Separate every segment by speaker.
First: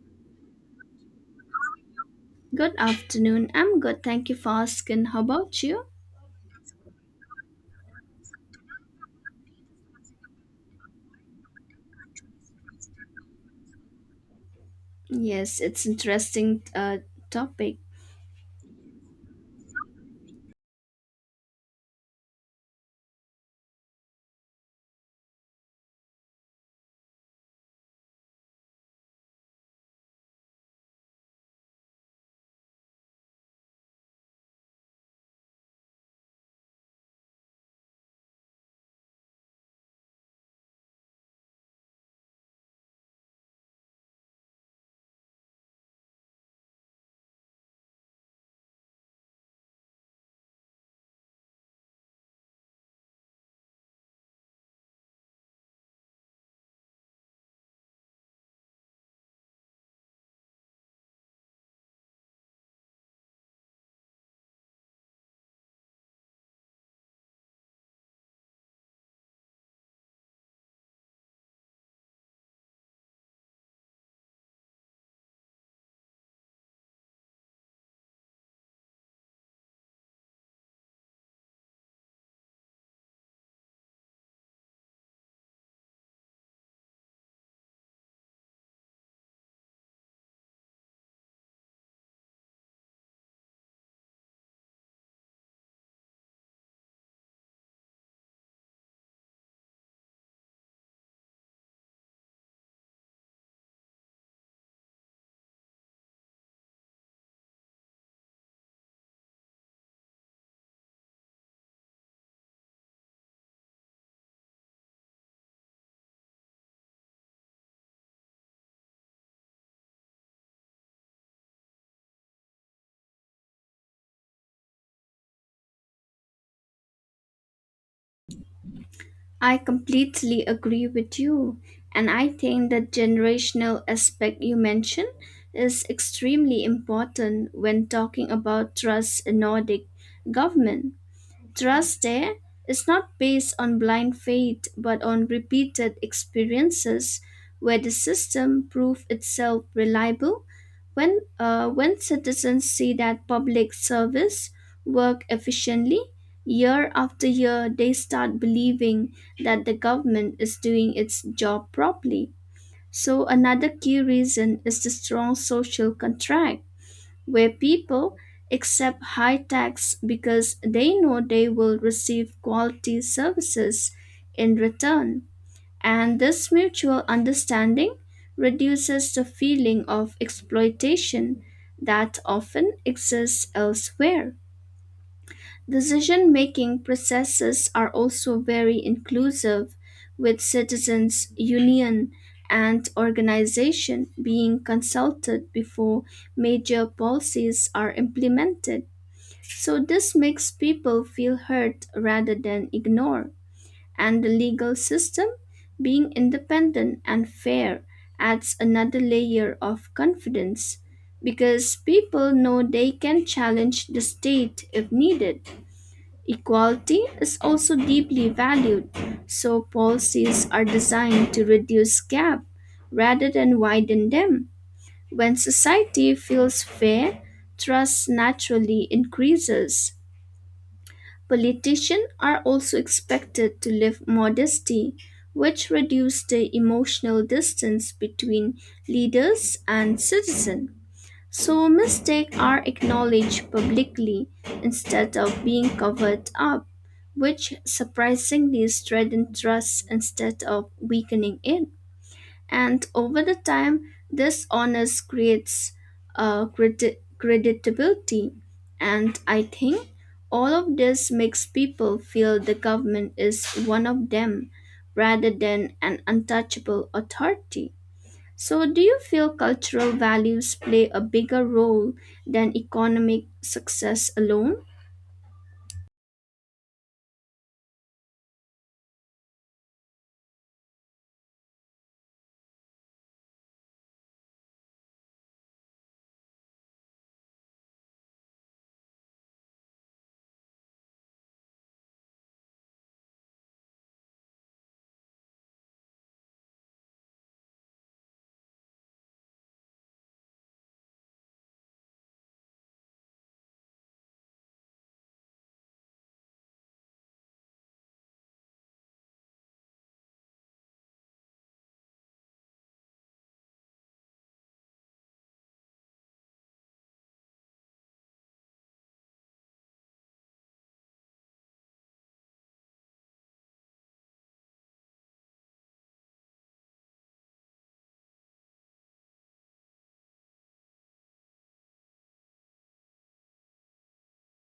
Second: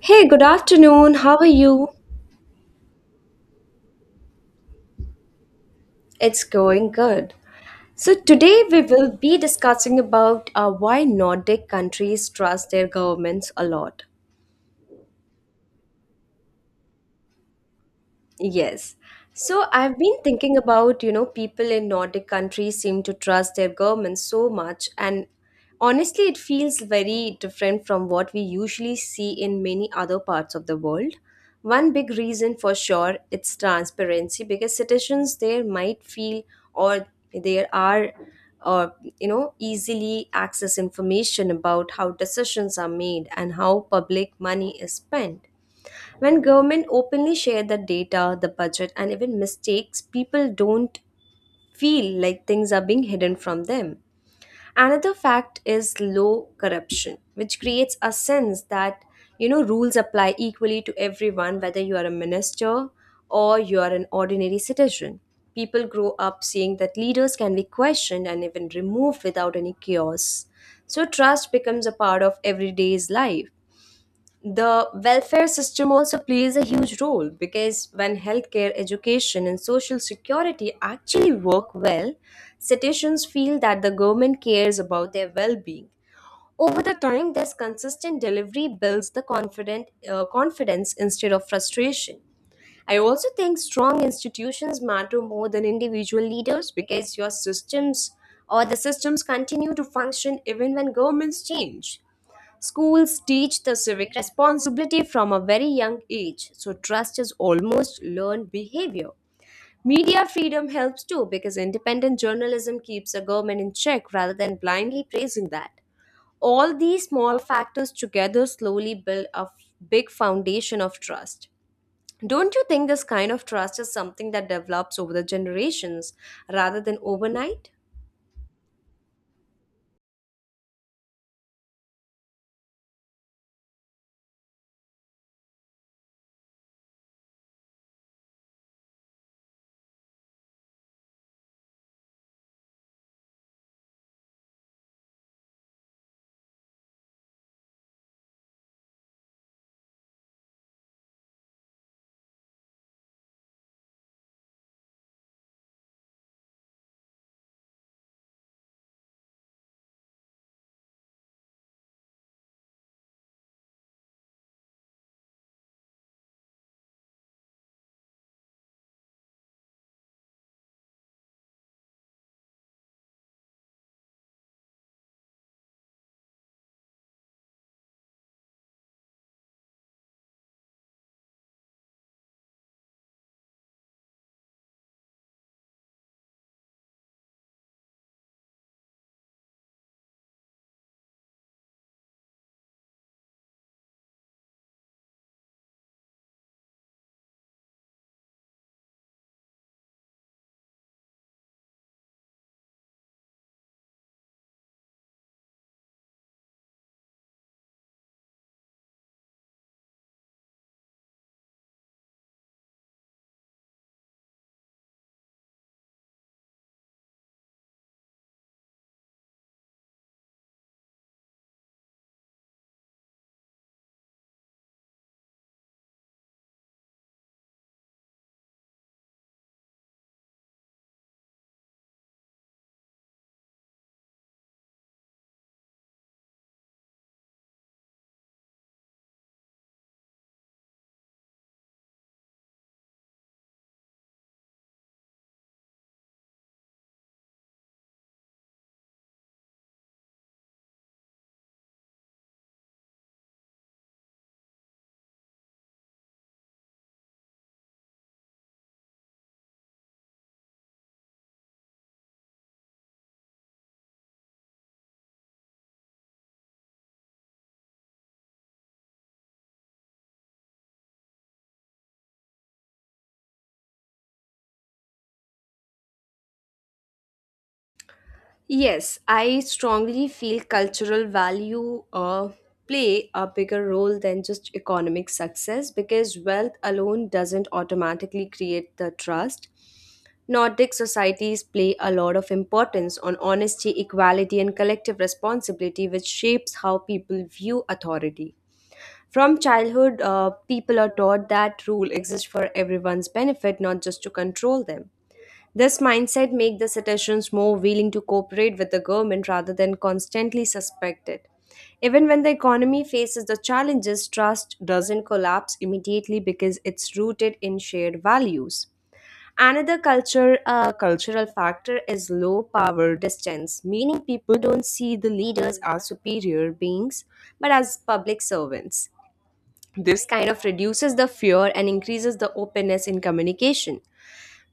Speaker 1: Hey, good afternoon. How are you?
Speaker 2: Good afternoon. I'm good. Thank you for asking. How about you?
Speaker 1: It's going good. So today we will be discussing about why Nordic countries trust their governments a lot.
Speaker 2: Yes, it's interesting topic.
Speaker 1: Yes. So I've been thinking about, you know, people in Nordic countries seem to trust their governments so much. And honestly, it feels very different from what we usually see in many other parts of the world. One big reason for sure it's transparency because citizens there might feel or there are or you know easily access information about how decisions are made and how public money is spent when government openly share the data, the budget, and even mistakes, people don't feel like things are being hidden from them. Another fact is low corruption, which creates a sense that you know rules apply equally to everyone, whether you are a minister or you are an ordinary citizen. People grow up seeing that leaders can be questioned and even removed without any chaos. So trust becomes a part of everyday's life the welfare system also plays a huge role because when healthcare, education, and social security actually work well, citizens feel that the government cares about their well being. Over the time, this consistent delivery builds the confidence instead of frustration. I also think strong institutions matter more than individual leaders because your systems or the systems continue to function even when governments change. Schools teach the civic responsibility from a very young age, so trust is almost learned behavior. Media freedom helps too because independent journalism keeps the government in check rather than blindly praising that. All these small factors together slowly build big foundation of trust. Don't you think this kind of trust is something that develops over the generations rather than overnight?
Speaker 2: I completely agree with you, and I think the generational aspect you mentioned is extremely important when talking about trust in Nordic government. Trust there is not based on blind faith but on repeated experiences where the system proved itself reliable. When citizens see that public service work efficiently, year after year they start believing that the government is doing its job properly. So another key reason is the strong social contract where people accept high tax because they know they will receive quality services in return. And this mutual understanding reduces the feeling of exploitation that often exists elsewhere. Decision making processes are also very inclusive, with citizens, union, and organization being consulted before major policies are implemented. So this makes people feel heard rather than ignored. And the legal system, being independent and fair, adds another layer of confidence because people know they can challenge the state if needed. Equality is also deeply valued, so policies are designed to reduce gaps rather than widen them. When society feels fair, trust naturally increases. Politicians are also expected to live modesty, which reduces the emotional distance between leaders and citizens. So mistakes are acknowledged publicly instead of being covered up, which surprisingly strengthens trust instead of weakening it. And over the time, this honors creates creditability. And I think all of this makes people feel the government is one of them rather than an untouchable authority. So, do you feel cultural values play a bigger role than economic success alone?
Speaker 1: Yes, I strongly feel cultural value play a bigger role than just economic success because wealth alone doesn't automatically create the trust. Nordic societies play a lot of importance on honesty, equality, and collective responsibility, which shapes how people view authority. From childhood, people are taught that rule exists for everyone's benefit, not just to control them. This mindset makes the citizens more willing to cooperate with the government rather than constantly suspect it. Even when the economy faces the challenges, trust doesn't collapse immediately because it's rooted in shared values. Another cultural factor is low power distance, meaning people don't see the leaders as superior beings but as public servants. This kind of reduces the fear and increases the openness in communication.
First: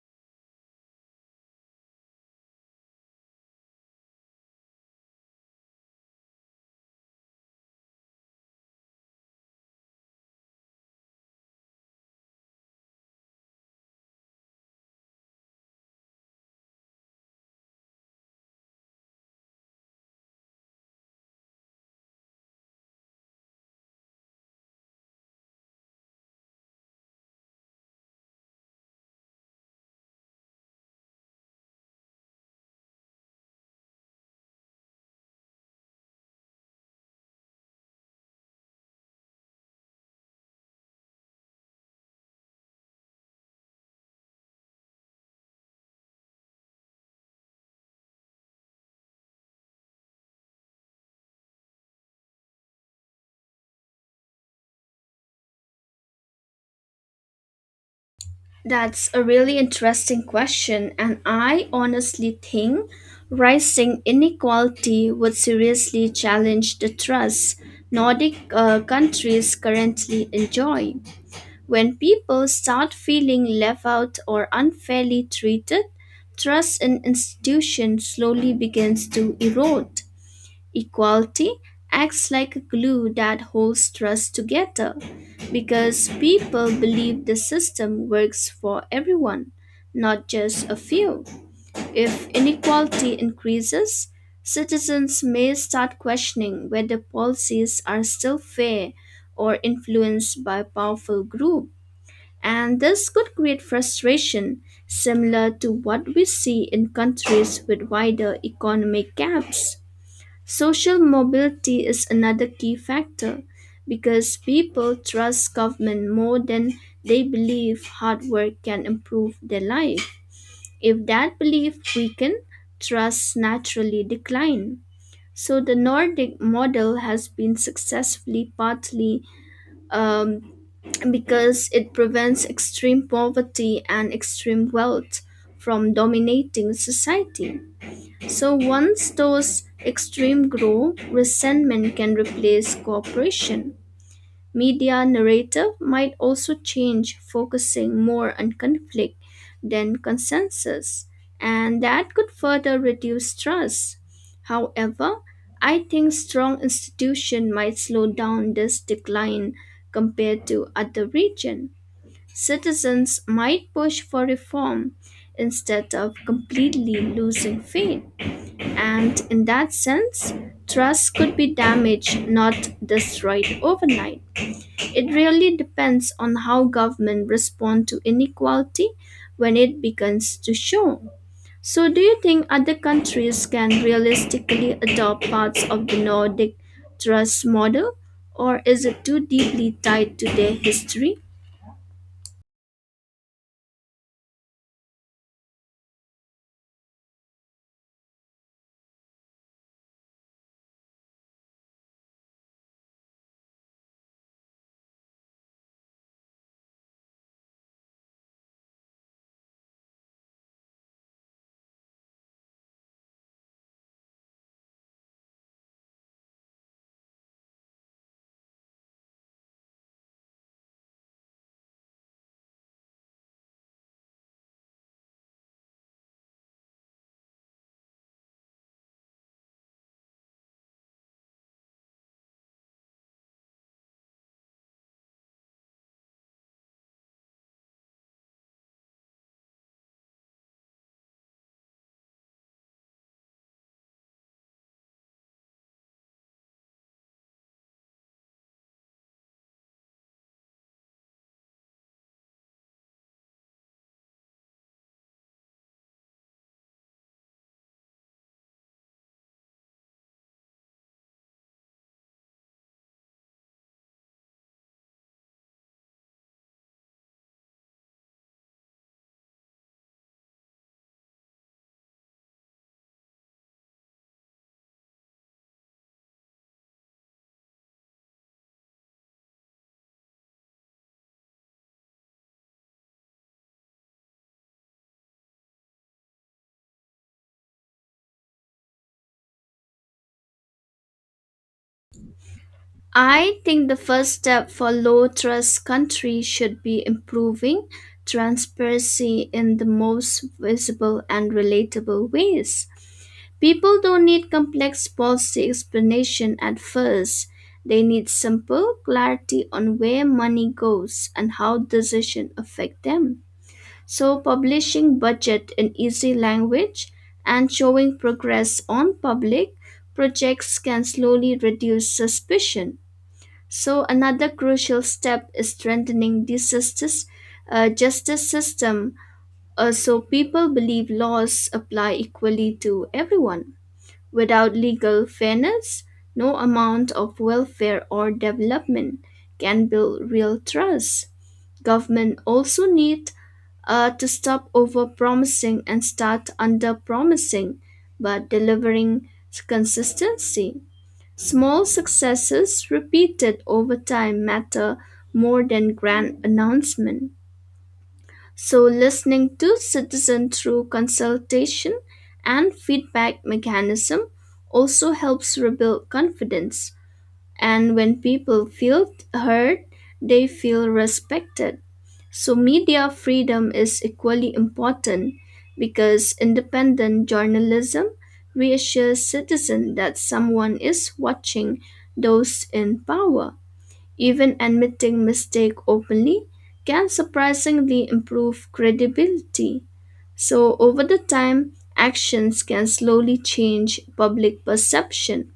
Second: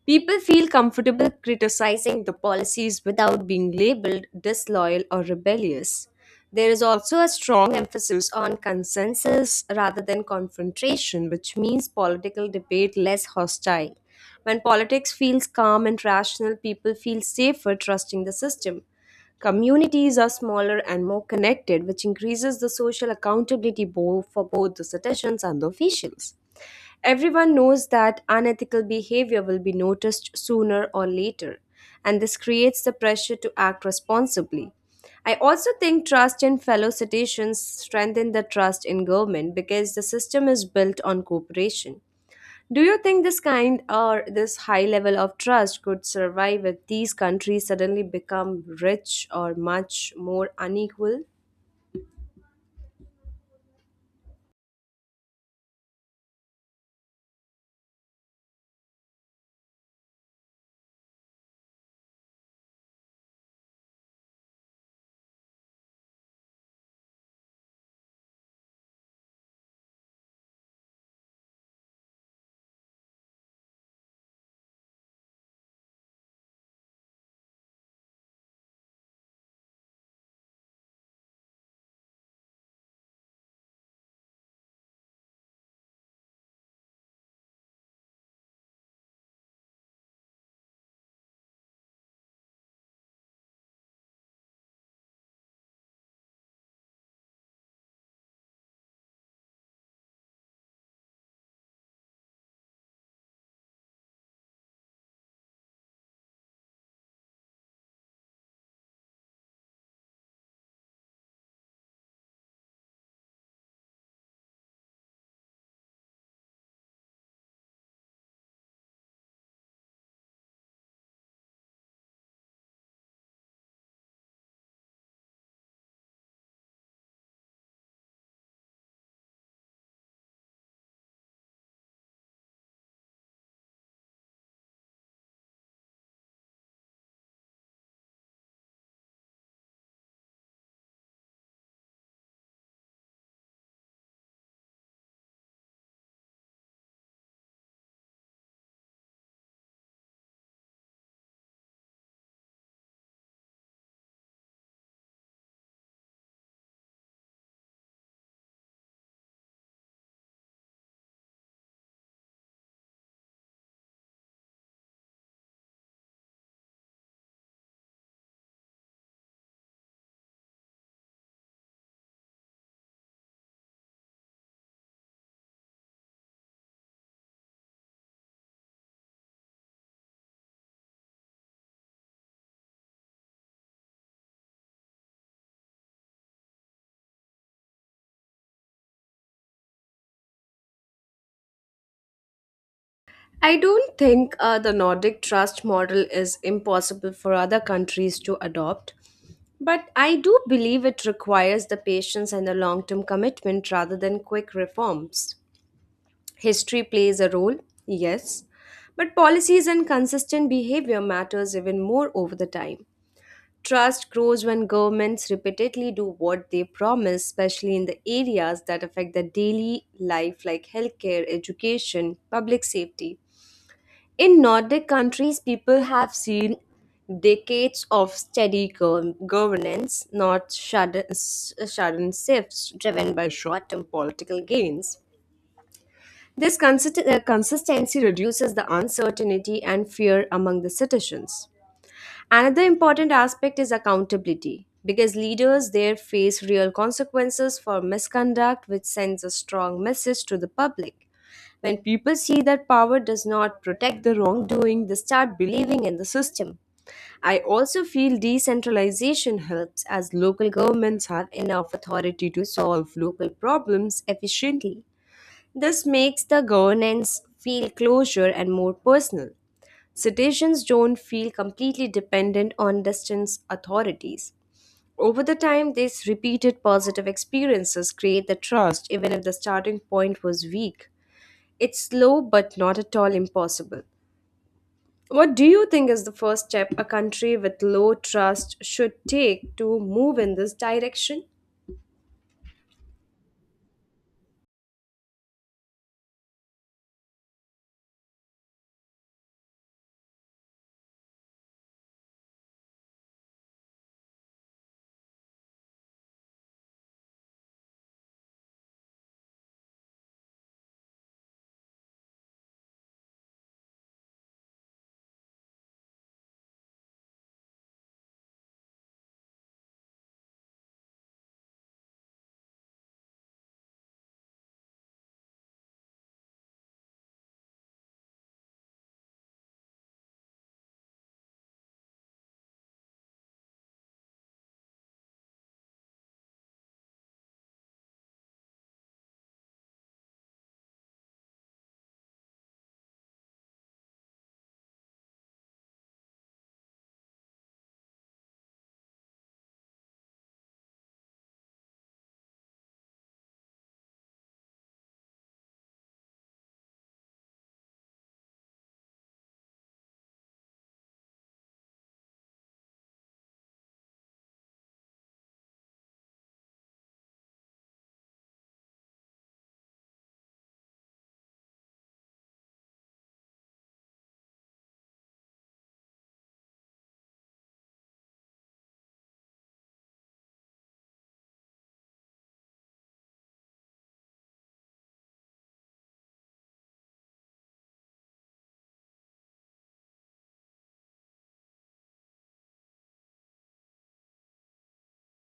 Speaker 1: People feel comfortable criticizing the policies without being labeled disloyal or rebellious. There is also a strong emphasis on consensus rather than confrontation, which means political debate less hostile. When politics feels calm and rational, people feel safer trusting the system. Communities are smaller and more connected, which increases the social accountability for both the citizens and the officials. Everyone knows that unethical behavior will be noticed sooner or later, and this creates the pressure to act responsibly. I also think trust in fellow citizens strengthen the trust in government because the system is built on cooperation. Do you think this kind or this high level of trust could survive if these countries suddenly become rich or much more unequal?
Speaker 2: That's a really interesting question, and I honestly think rising inequality would seriously challenge the trust Nordic countries currently enjoy. When people start feeling left out or unfairly treated, trust in institutions slowly begins to erode. Equality acts like a glue that holds trust together because people believe the system works for everyone, not just a few. If inequality increases, citizens may start questioning whether policies are still fair or influenced by powerful groups. And this could create frustration similar to what we see in countries with wider economic gaps. Social mobility is another key factor because people trust government more than they believe hard work can improve their life. If that belief weaken, trust naturally decline. So the Nordic model has been successfully partly um, because it prevents extreme poverty and extreme wealth from dominating society. So once those extreme grow, resentment can replace cooperation. Media narrative might also change, focusing more on conflict than consensus, and that could further reduce trust. However, I think strong institution might slow down this decline compared to other region. Citizens might push for reform instead of completely losing faith, and in that sense, trust could be damaged, not destroyed overnight. It really depends on how government respond to inequality when it begins to show. So, do you think other countries can realistically adopt parts of the Nordic trust model, or is it too deeply tied to their history?
Speaker 1: I don't think the Nordic trust model is impossible for other countries to adopt. But I do believe it requires the patience and the long term commitment rather than quick reforms. History plays a role, yes, but policies and consistent behavior matters even more over the time. Trust grows when governments repeatedly do what they promise, especially in the areas that affect the daily life like healthcare, education, public safety. In Nordic countries, people have seen decades of steady governance, not sudden shifts driven by short term political gains. This consistency reduces the uncertainty and fear among the citizens. Another important aspect is accountability because leaders there face real consequences for misconduct, which sends a strong message to the public. When people see that power does not protect the wrongdoing, they start believing in the system. I also feel decentralization helps as local governments have enough authority to solve local problems efficiently. This makes the governance feel closer and more personal. Citizens don't feel completely dependent on distant authorities. Over the time, these repeated positive experiences create the trust even if the starting point was weak. It's slow but not at all impossible. What do you think is the first step a country with low trust should take to move in this direction?
Speaker 2: I think the first step for low trust countries should be improving transparency in the most visible and relatable ways. People don't need complex policy explanation at first. They need simple clarity on where money goes and how decisions affect them. So publishing budget in easy language and showing progress on public projects can slowly reduce suspicion. So another crucial step is strengthening the justice system so people believe laws apply equally to everyone. Without legal fairness, no amount of welfare or development can build real trust. Government also need to stop over-promising and start under-promising, but delivering consistency. Small successes repeated over time matter more than grand announcements. So, listening to citizens through consultation and feedback mechanism also helps rebuild confidence. And when people feel heard, they feel respected. So, media freedom is equally important because independent journalism reassures citizens that someone is watching those in power. Even admitting mistake openly can surprisingly improve credibility. So, over the time, actions can slowly change public perception.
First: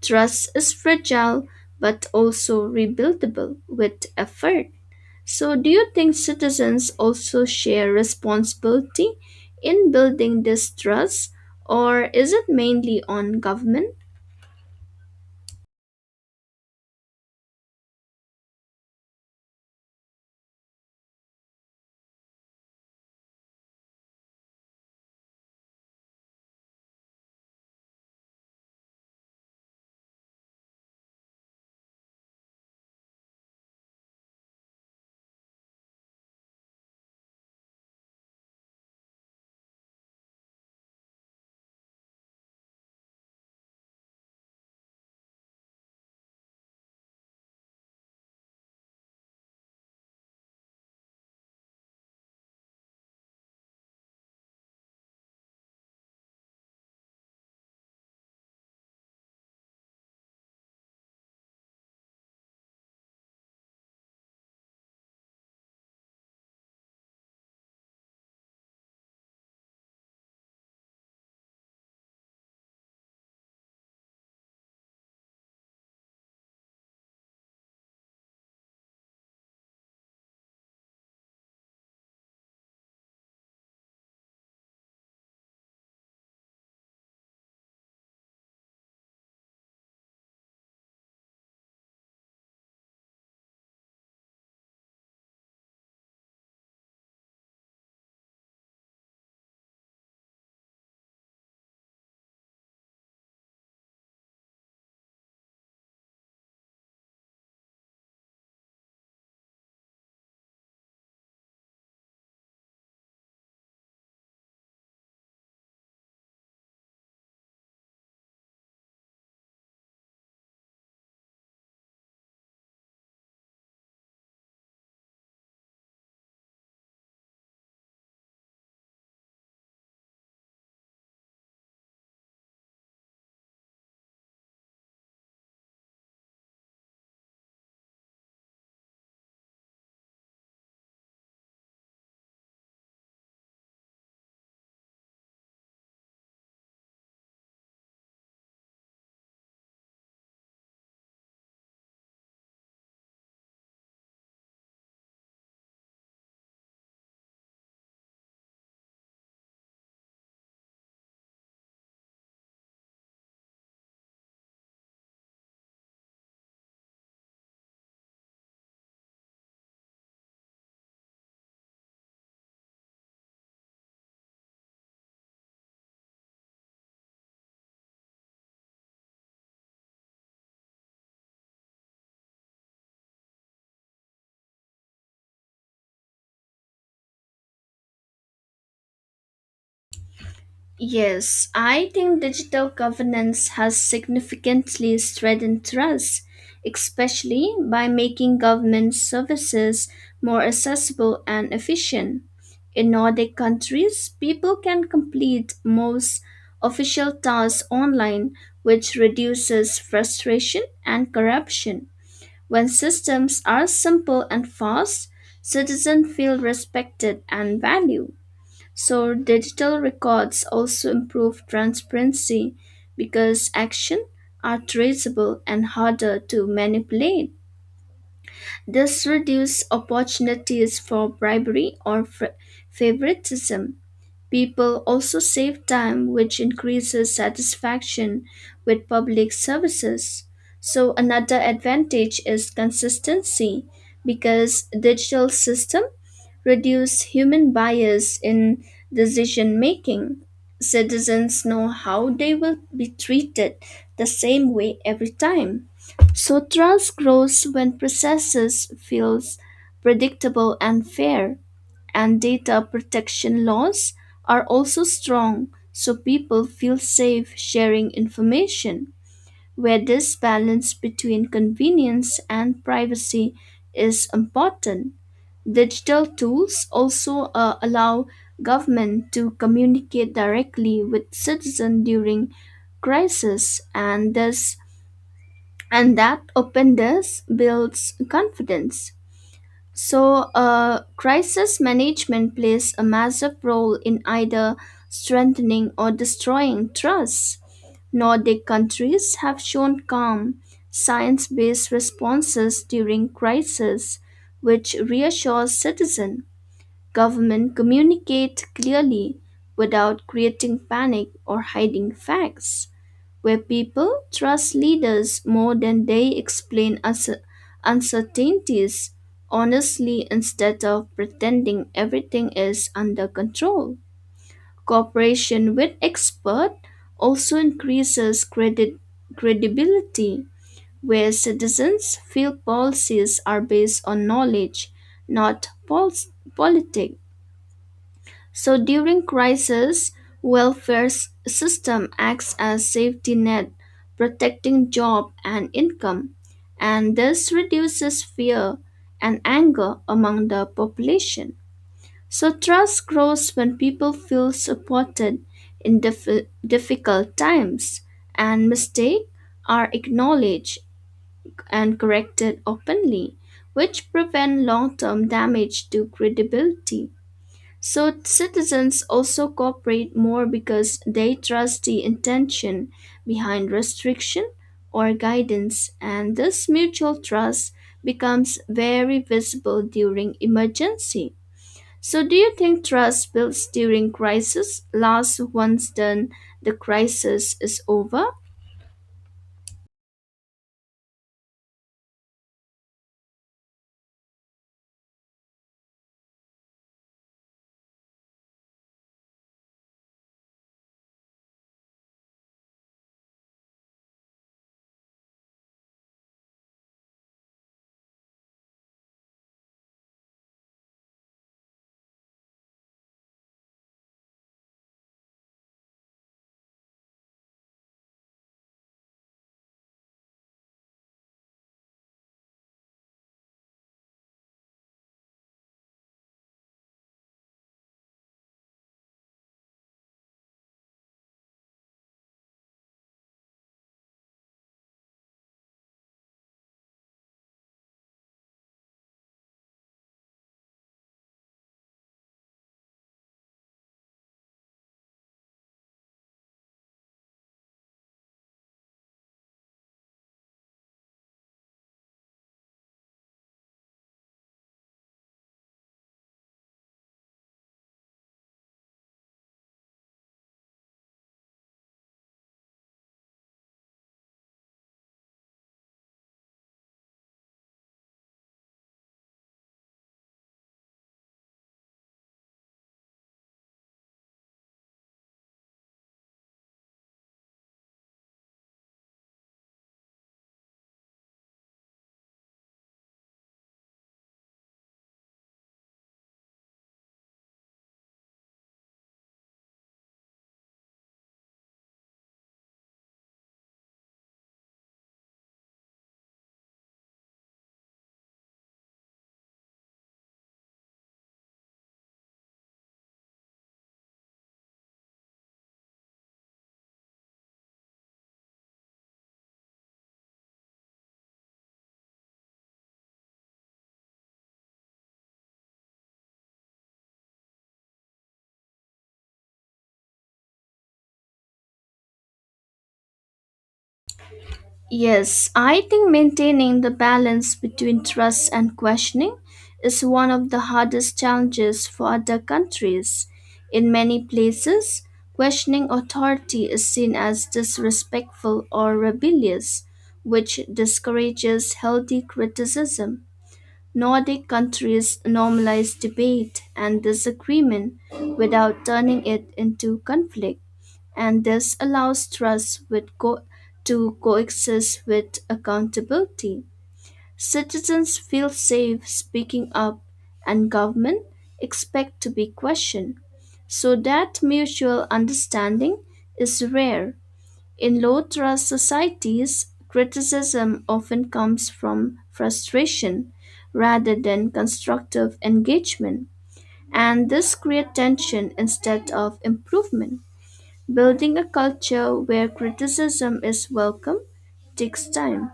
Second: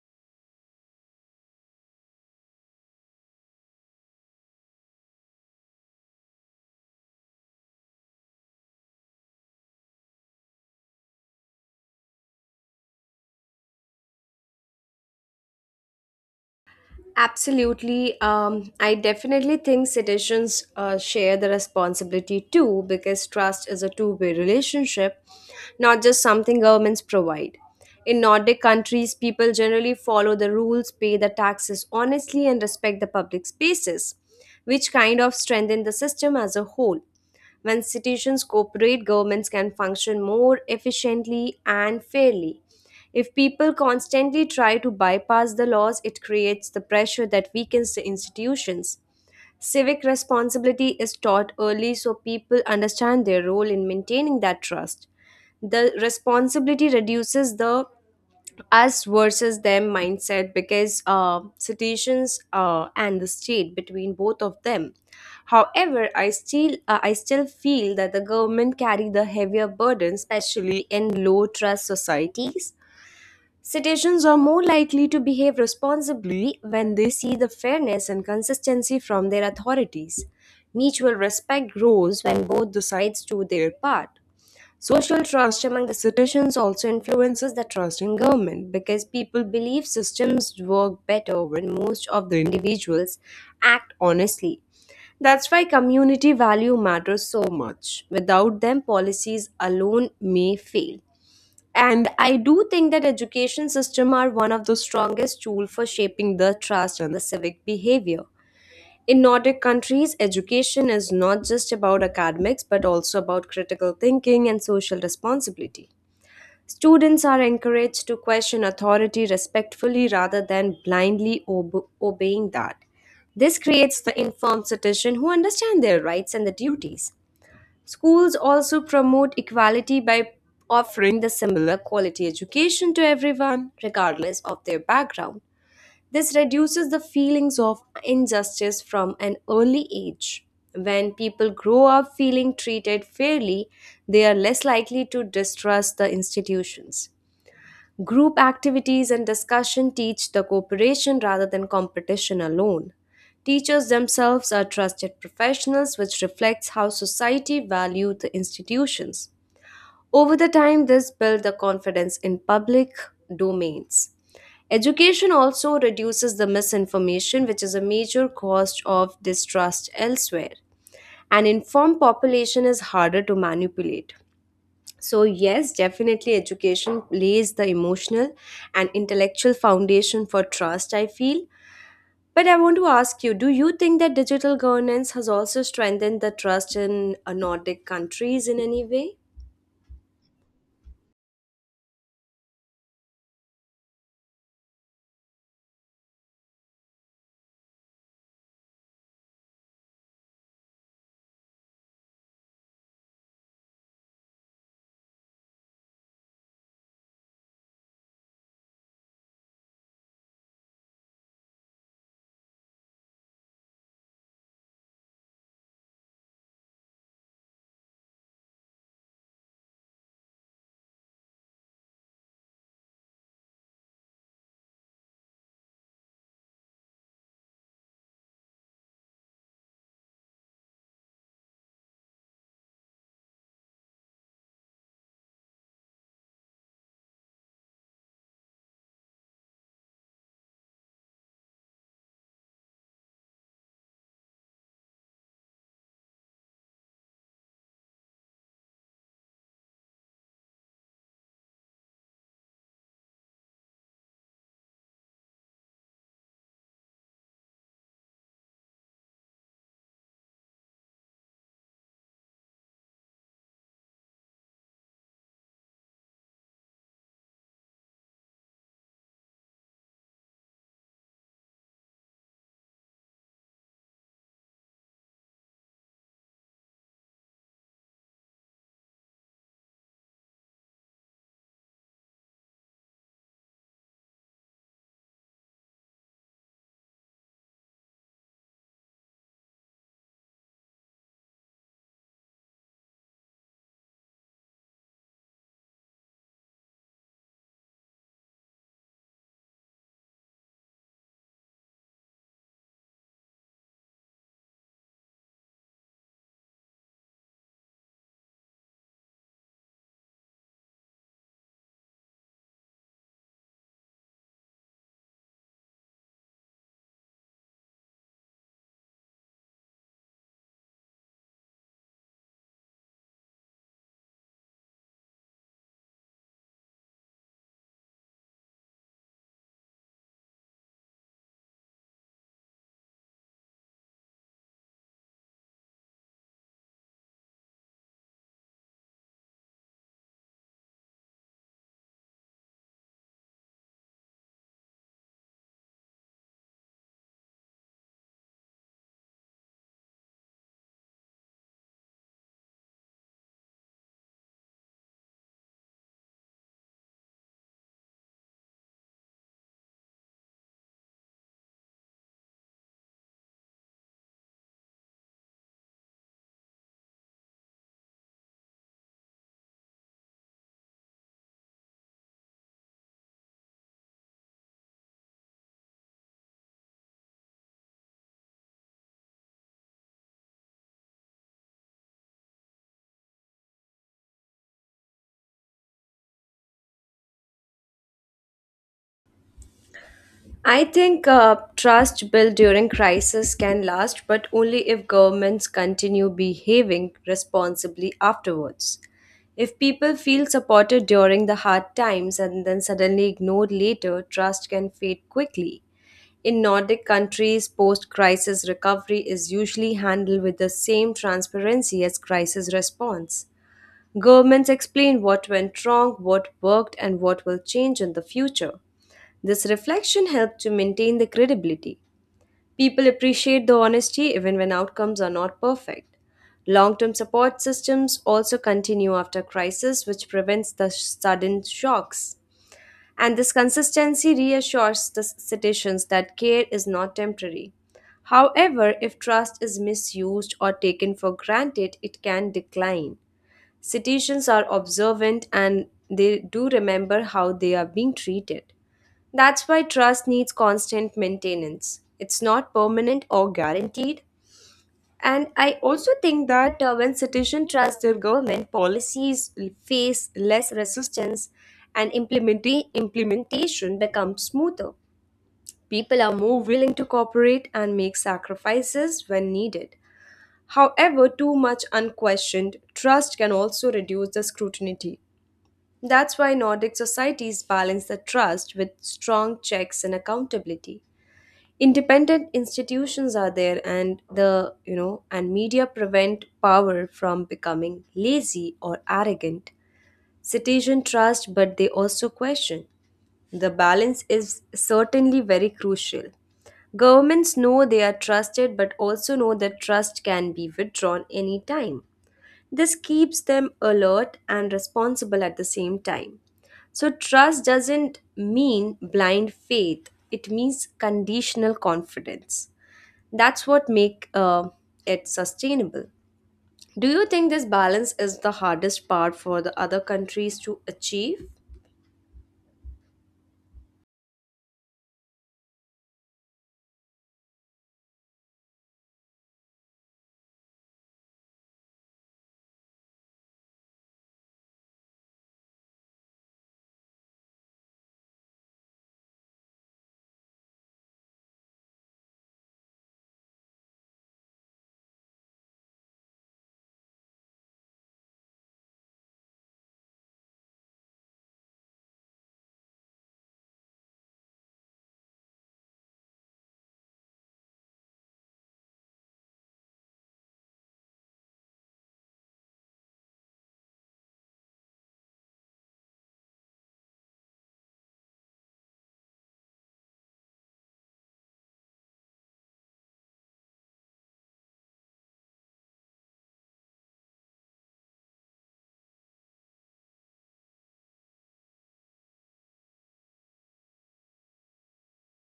Speaker 2: Trust is fragile but also rebuildable with effort. So, do you think citizens also share responsibility in building this trust, or is it mainly on government?
Speaker 1: Absolutely. I definitely think citizens share the responsibility too because trust is a two-way relationship, not just something governments provide. In Nordic countries, people generally follow the rules, pay the taxes honestly, and respect the public spaces, which kind of strengthen the system as a whole. When institutions cooperate, governments can function more efficiently and fairly. If people constantly try to bypass the laws, it creates the pressure that weakens the institutions. Civic responsibility is taught early so people understand their role in maintaining that trust. The responsibility reduces the us versus them mindset because situations and the state between both of them. However, I still feel that the government carry the heavier burden, especially in low trust societies. Citizens are more likely to behave responsibly when they see the fairness and consistency from their authorities. Mutual respect grows when both the sides do their part. Social trust among the citizens also influences the trust in government because people believe systems work better when most of the individuals act honestly. That's why community value matters so much. Without them, policies alone may fail. And I do think that education system are one of the strongest tool for shaping the trust and the civic behavior. In Nordic countries, education is not just about academics but also about critical thinking and social responsibility. Students are encouraged to question authority respectfully rather than blindly obeying that. This creates the informed citizen who understand their rights and the duties. Schools also promote equality by offering the similar quality education to everyone, regardless of their background. This reduces the feelings of injustice from an early age. When people grow up feeling treated fairly, they are less likely to distrust the institutions. Group activities and discussion teach the cooperation rather than competition alone. Teachers themselves are trusted professionals, which reflects how society values the institutions. Over the time, this builds the confidence in public domains. Education also reduces the misinformation, which is a major cause of distrust elsewhere. An informed population is harder to manipulate. So, yes, definitely education lays the emotional and intellectual foundation for trust, I feel. But I want to ask you do you think that digital governance has also strengthened the trust in Nordic countries in any way?
Speaker 2: Yes, I think digital governance has significantly strengthened trust, especially by making government services more accessible and efficient. In Nordic countries, people can complete most official tasks online, which reduces frustration and corruption. When systems are simple and fast, citizens feel respected and valued. So, digital records also improve transparency because actions are traceable and harder to manipulate. This reduces opportunities for bribery or favoritism. People also save time, which increases satisfaction with public services. So, another advantage is consistency because digital system reduce human bias in decision making. Citizens know how they will be treated the same way every time. So trust grows when processes feels predictable and fair, and data protection laws are also strong so people feel safe sharing information. Where this balance between convenience and privacy is important, digital tools also allow government to communicate directly with citizens during crisis, and thus and that openness builds confidence. So, crisis management plays a massive role in either strengthening or destroying trust. Nordic countries have shown calm, science based responses during crisis, which reassures citizens. Government communicate clearly without creating panic or hiding facts, where people trust leaders more than they explain uncertainties honestly instead of pretending everything is under control. Cooperation with expert also increases credit credibility where citizens feel policies are based on knowledge, not politics. So during crisis, system acts as safety net, protecting job and income, and this reduces fear and anger among the population. So trust grows when people feel supported in difficult times, and mistakes are acknowledged and corrected openly, which prevent long-term damage to credibility. So citizens also cooperate more because they trust the intention behind restriction or guidance, and this mutual trust becomes very visible during emergency. So, do you think trust built during crisis lasts once then the crisis is over?
Speaker 1: I think trust built during crisis can last, but only if governments continue behaving responsibly afterwards. If people feel supported during the hard times and then suddenly ignored later, trust can fade quickly. In Nordic countries, post crisis recovery is usually handled with the same transparency as crisis response. Governments explain what went wrong, what worked, and what will change in the future. This reflection helped to maintain the credibility. People appreciate the honesty even when outcomes are not perfect. Long term support systems also continue after crisis, which prevents the sudden shocks. And this consistency reassures the citizens that care is not temporary. However, if trust is misused or taken for granted, it can decline. Citizens are observant and they do remember how they are being treated. That's why trust needs constant maintenance. It's not permanent or guaranteed. And I also think that when citizens trust their government, policies face less resistance and implementation becomes smoother. People are more willing to cooperate and make sacrifices when needed. However, too much unquestioned trust can also reduce the scrutiny that's why Nordic societies balance the trust with strong checks and accountability. Independent institutions are there and the you know and media prevent power from becoming lazy or arrogant. Citizen trust but they also question. The balance is certainly very crucial. Governments know they are trusted but also know that trust can be withdrawn anytime. This keeps them alert and responsible at the same time. So, trust doesn't mean blind faith, it means conditional confidence. That's what makes it sustainable. Do you think this balance is the hardest part for the other countries to achieve?
Speaker 2: Yes, I think maintaining the balance between trust and questioning is one of the hardest challenges for other countries. In many places, questioning authority is seen as disrespectful or rebellious, which discourages healthy criticism. Nordic countries normalize debate and disagreement without turning it into conflict, and this allows trust to coexist with accountability. Citizens feel safe speaking up, and government expect to be questioned. So that mutual understanding is rare. In low trust societies, criticism often comes from frustration rather than constructive engagement, and this creates tension instead of improvement. Building a culture where criticism is welcome takes time.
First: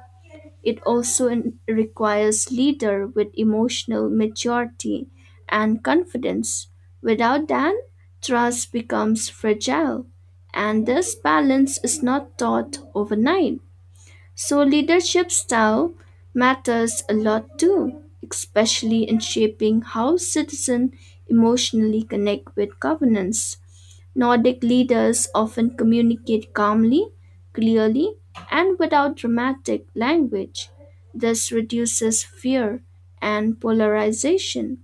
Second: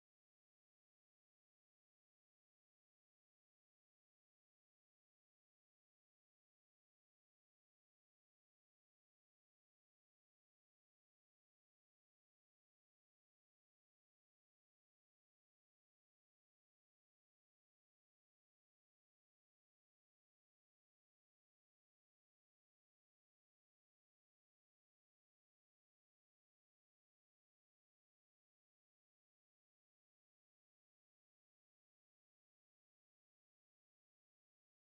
Speaker 2: It also requires leader with emotional maturity and confidence. Without that, trust becomes fragile, and this balance is not taught overnight. So, leadership style matters a lot too, especially in shaping how citizens emotionally connect with governance. Nordic leaders often communicate calmly, clearly, and without dramatic language. This reduces fear and polarization,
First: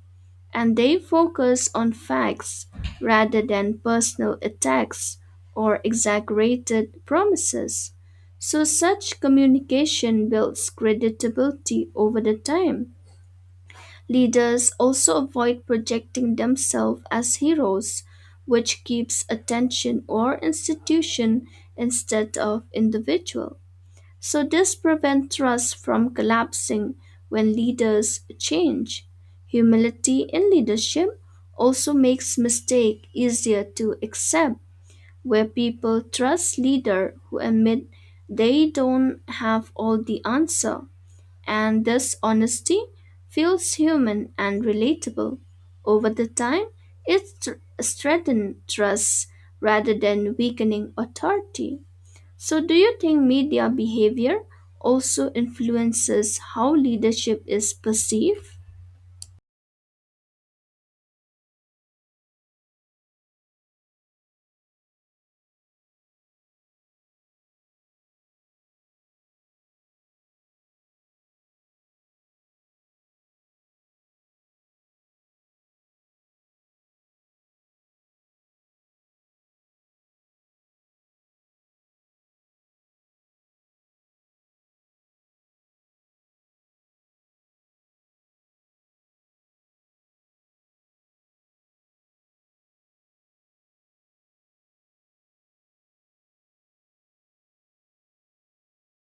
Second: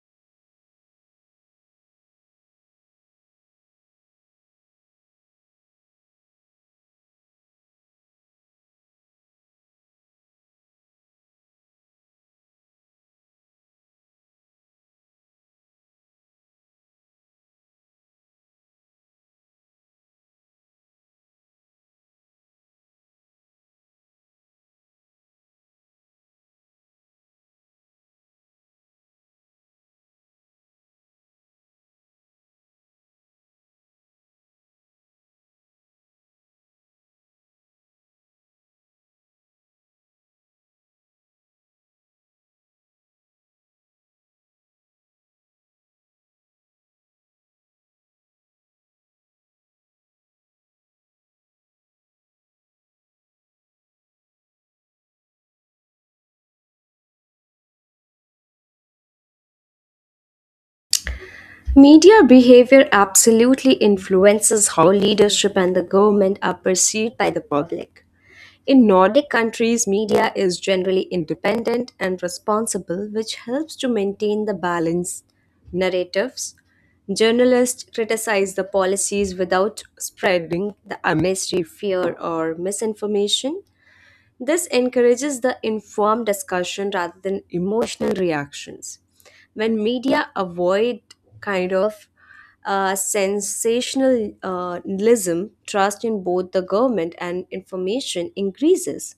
Speaker 2: and they focus on facts rather than personal attacks or exaggerated promises. So, such communication builds credibility over the time. Leaders also avoid projecting themselves as heroes, which keeps attention or institution instead of individual. So, this prevents trust from collapsing when leaders change. Humility in leadership also makes mistake easier to accept, where people trust leaders who admit they don't have all the answer, and this honesty feels human and relatable. Over the time, it tr- strengthens trust rather than weakening authority. So, do you think media behavior also influences how leadership is perceived?
Speaker 1: Media behavior absolutely influences how leadership and the government are perceived by the public. In Nordic countries, media is generally independent and responsible, which helps to maintain the balance. Narratives Journalists criticize the policies without spreading the unnecessary fear or misinformation. This encourages the informed discussion rather than emotional reactions. When media avoid kind of sensationalism, trust in both the government and information increases.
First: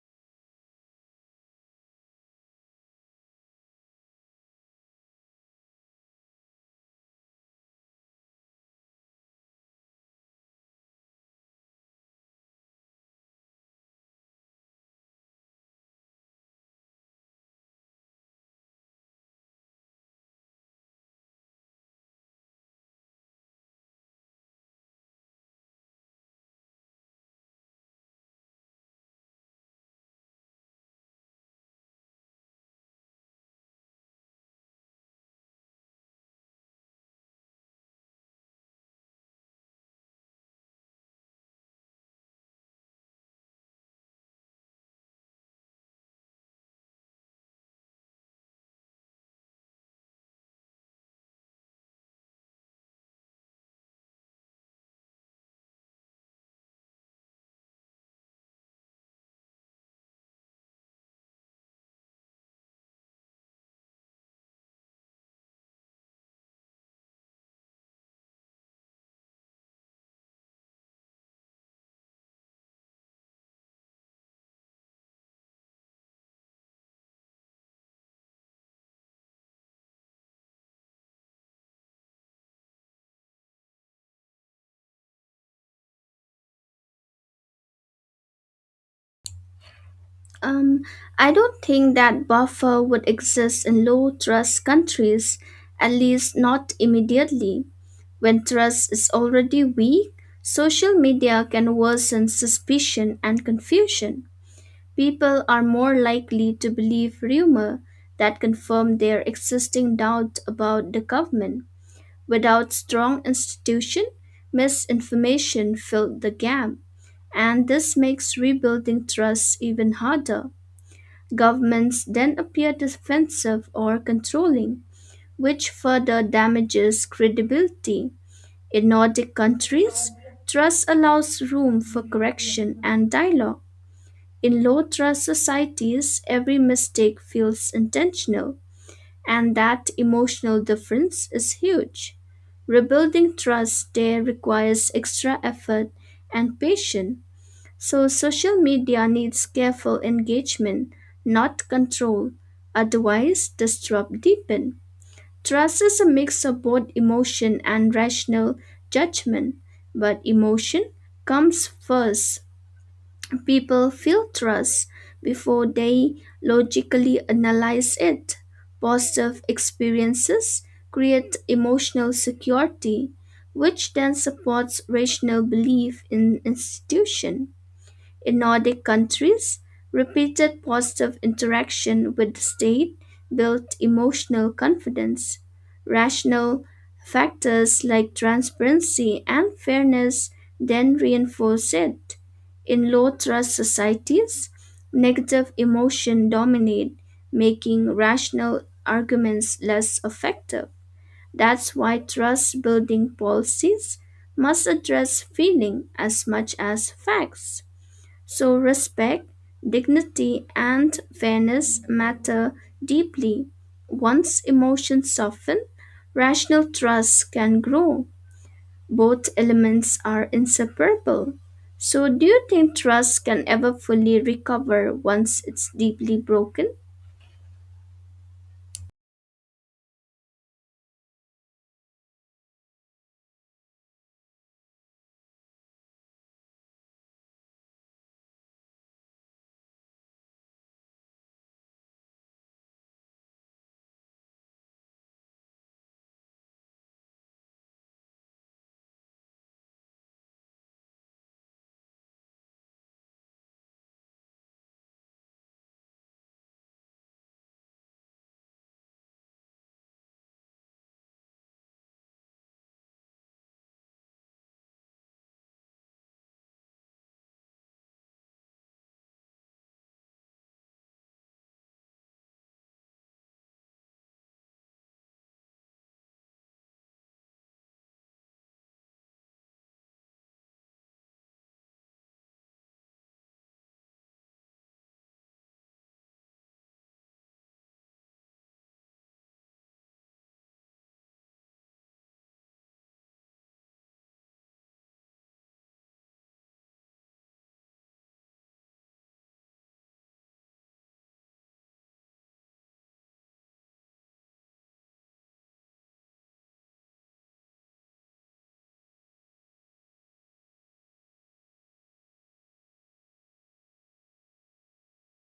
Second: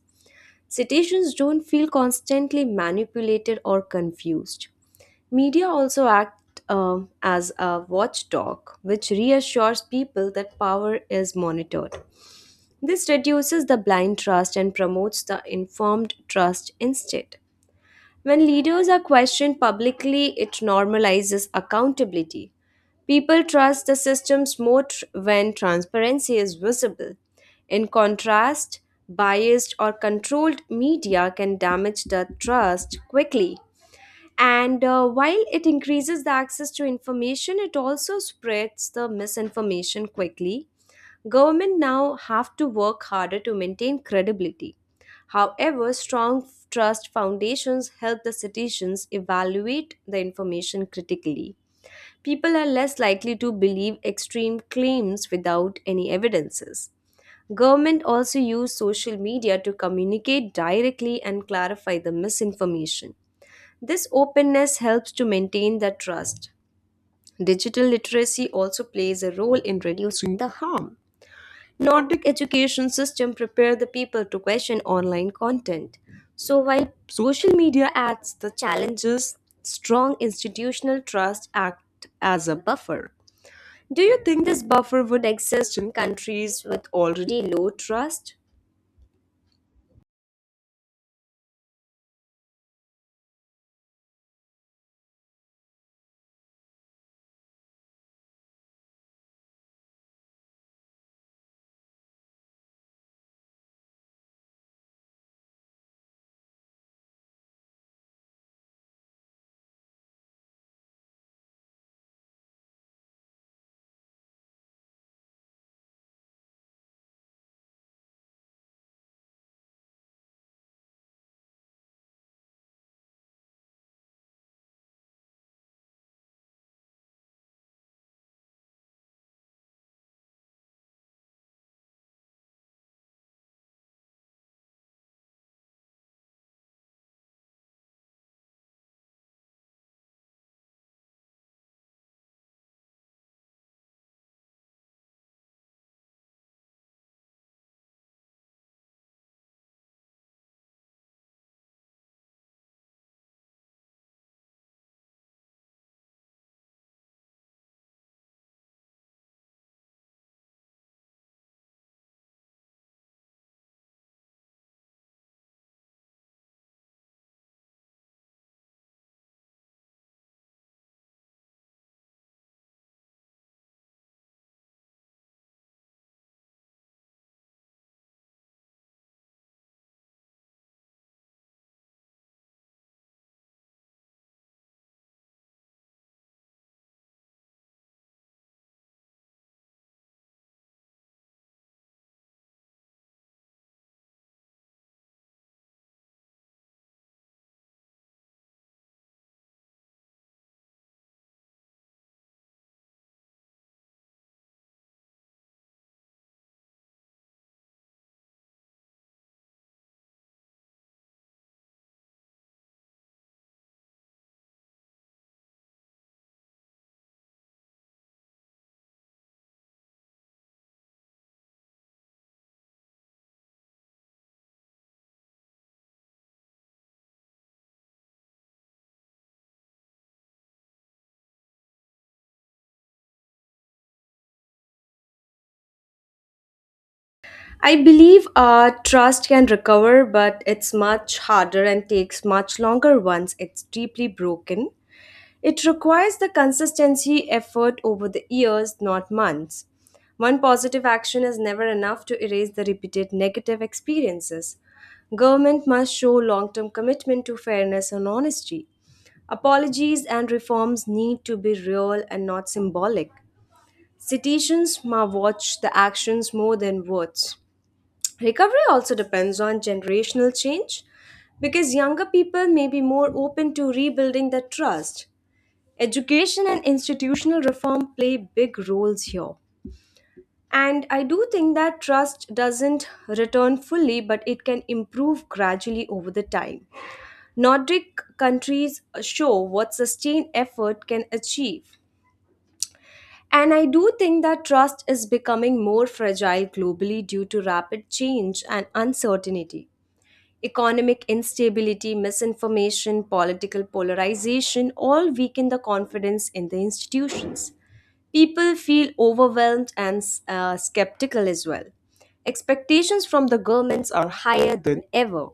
Speaker 1: Citizens don't feel constantly manipulated or confused. Media also act as a watchdog, which reassures people that power is monitored. This reduces the blind trust and promotes the informed trust instead. When leaders are questioned publicly, it normalizes accountability. People trust the systems when transparency is visible. In contrast, biased or controlled media can damage the trust quickly. And while it increases the access to information, it also spreads the misinformation quickly Government now have to work harder to maintain credibility. However, strong trust foundations help the citizens evaluate the information critically. People are less likely to believe extreme claims without any evidences. Government also use social media to communicate directly and clarify the misinformation. This openness helps to maintain the trust. Digital literacy also plays a role in reducing the harm. Nordic education system prepare the people to question online content. So while social media adds the challenges, strong institutional trust act as a buffer. Do you think this buffer would exist in countries with already low trust?
Speaker 2: Um, I don't think that buffer would exist in low trust countries, at least not immediately. When trust is already weak, social media can worsen suspicion and confusion. People are more likely to believe rumor that confirm their existing doubt about the government. Without strong institution, misinformation filled the gap, and this makes rebuilding trust even harder. Governments then appear defensive or controlling, which further damages credibility. In Nordic countries, trust allows room for correction and dialogue. In low trust societies, every mistake feels intentional, and that emotional difference is huge. Rebuilding trust there requires extra effort and patience. So social media needs careful engagement, not control. Otherwise, the struggle deepen. Trust is a mix of both emotion and rational judgment, but emotion comes first. People feel trust before they logically analyze it. Positive experiences create emotional security, which then supports rational belief in institution. In Nordic countries, repeated positive interaction with the state built emotional confidence. Rational factors like transparency and fairness then reinforce it. In low trust societies, negative emotion dominate, making rational arguments less effective. That's why trust building policies must address feeling as much as facts. So, respect, dignity, and fairness matter deeply. Once emotions soften, rational trust can grow. Both elements are inseparable. So, do you think trust can ever fully recover once it's deeply broken?
Speaker 1: I believe trust can recover, but it's much harder and takes much longer once it's deeply broken. It requires the consistency effort over the years, not months. One positive action is never enough to erase the repeated negative experiences. Government must show long term commitment to fairness and honesty. Apologies and reforms need to be real and not symbolic. Citizens must watch the actions more than words. Recovery also depends on generational change because younger people may be more open to rebuilding the trust. Education and institutional reform play big roles here. And I do think that trust doesn't return fully, but it can improve gradually over the time. Nordic countries show what sustained effort can achieve. And I do think that trust is becoming more fragile globally due to rapid change and uncertainty. Economic instability, misinformation, political polarization all weaken the confidence in the institutions. People feel overwhelmed and skeptical as well. Expectations from the governments are higher than ever.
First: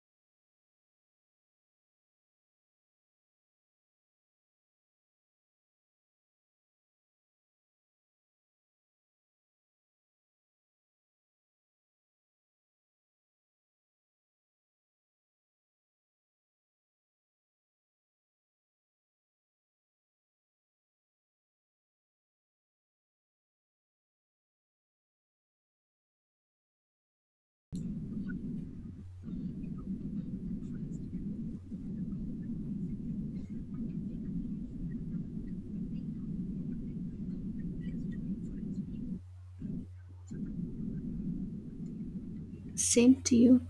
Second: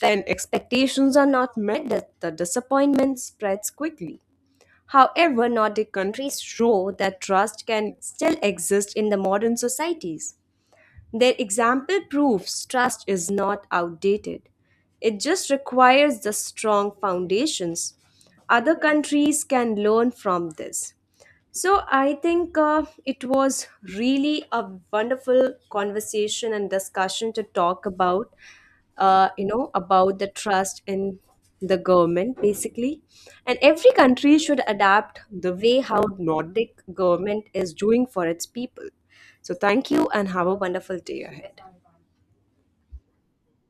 Speaker 1: When expectations are not met, the disappointment spreads quickly. However, Nordic countries show that trust can still exist in the modern societies. Their example proves trust is not outdated. It just requires the strong foundations. Other countries can learn from this. So I think it was really a wonderful conversation and discussion to talk about, you know, about the trust in the government basically, and every country should adapt the way how Nordic government is doing for its people. So thank you and have a wonderful day ahead.
Speaker 2: Same to you.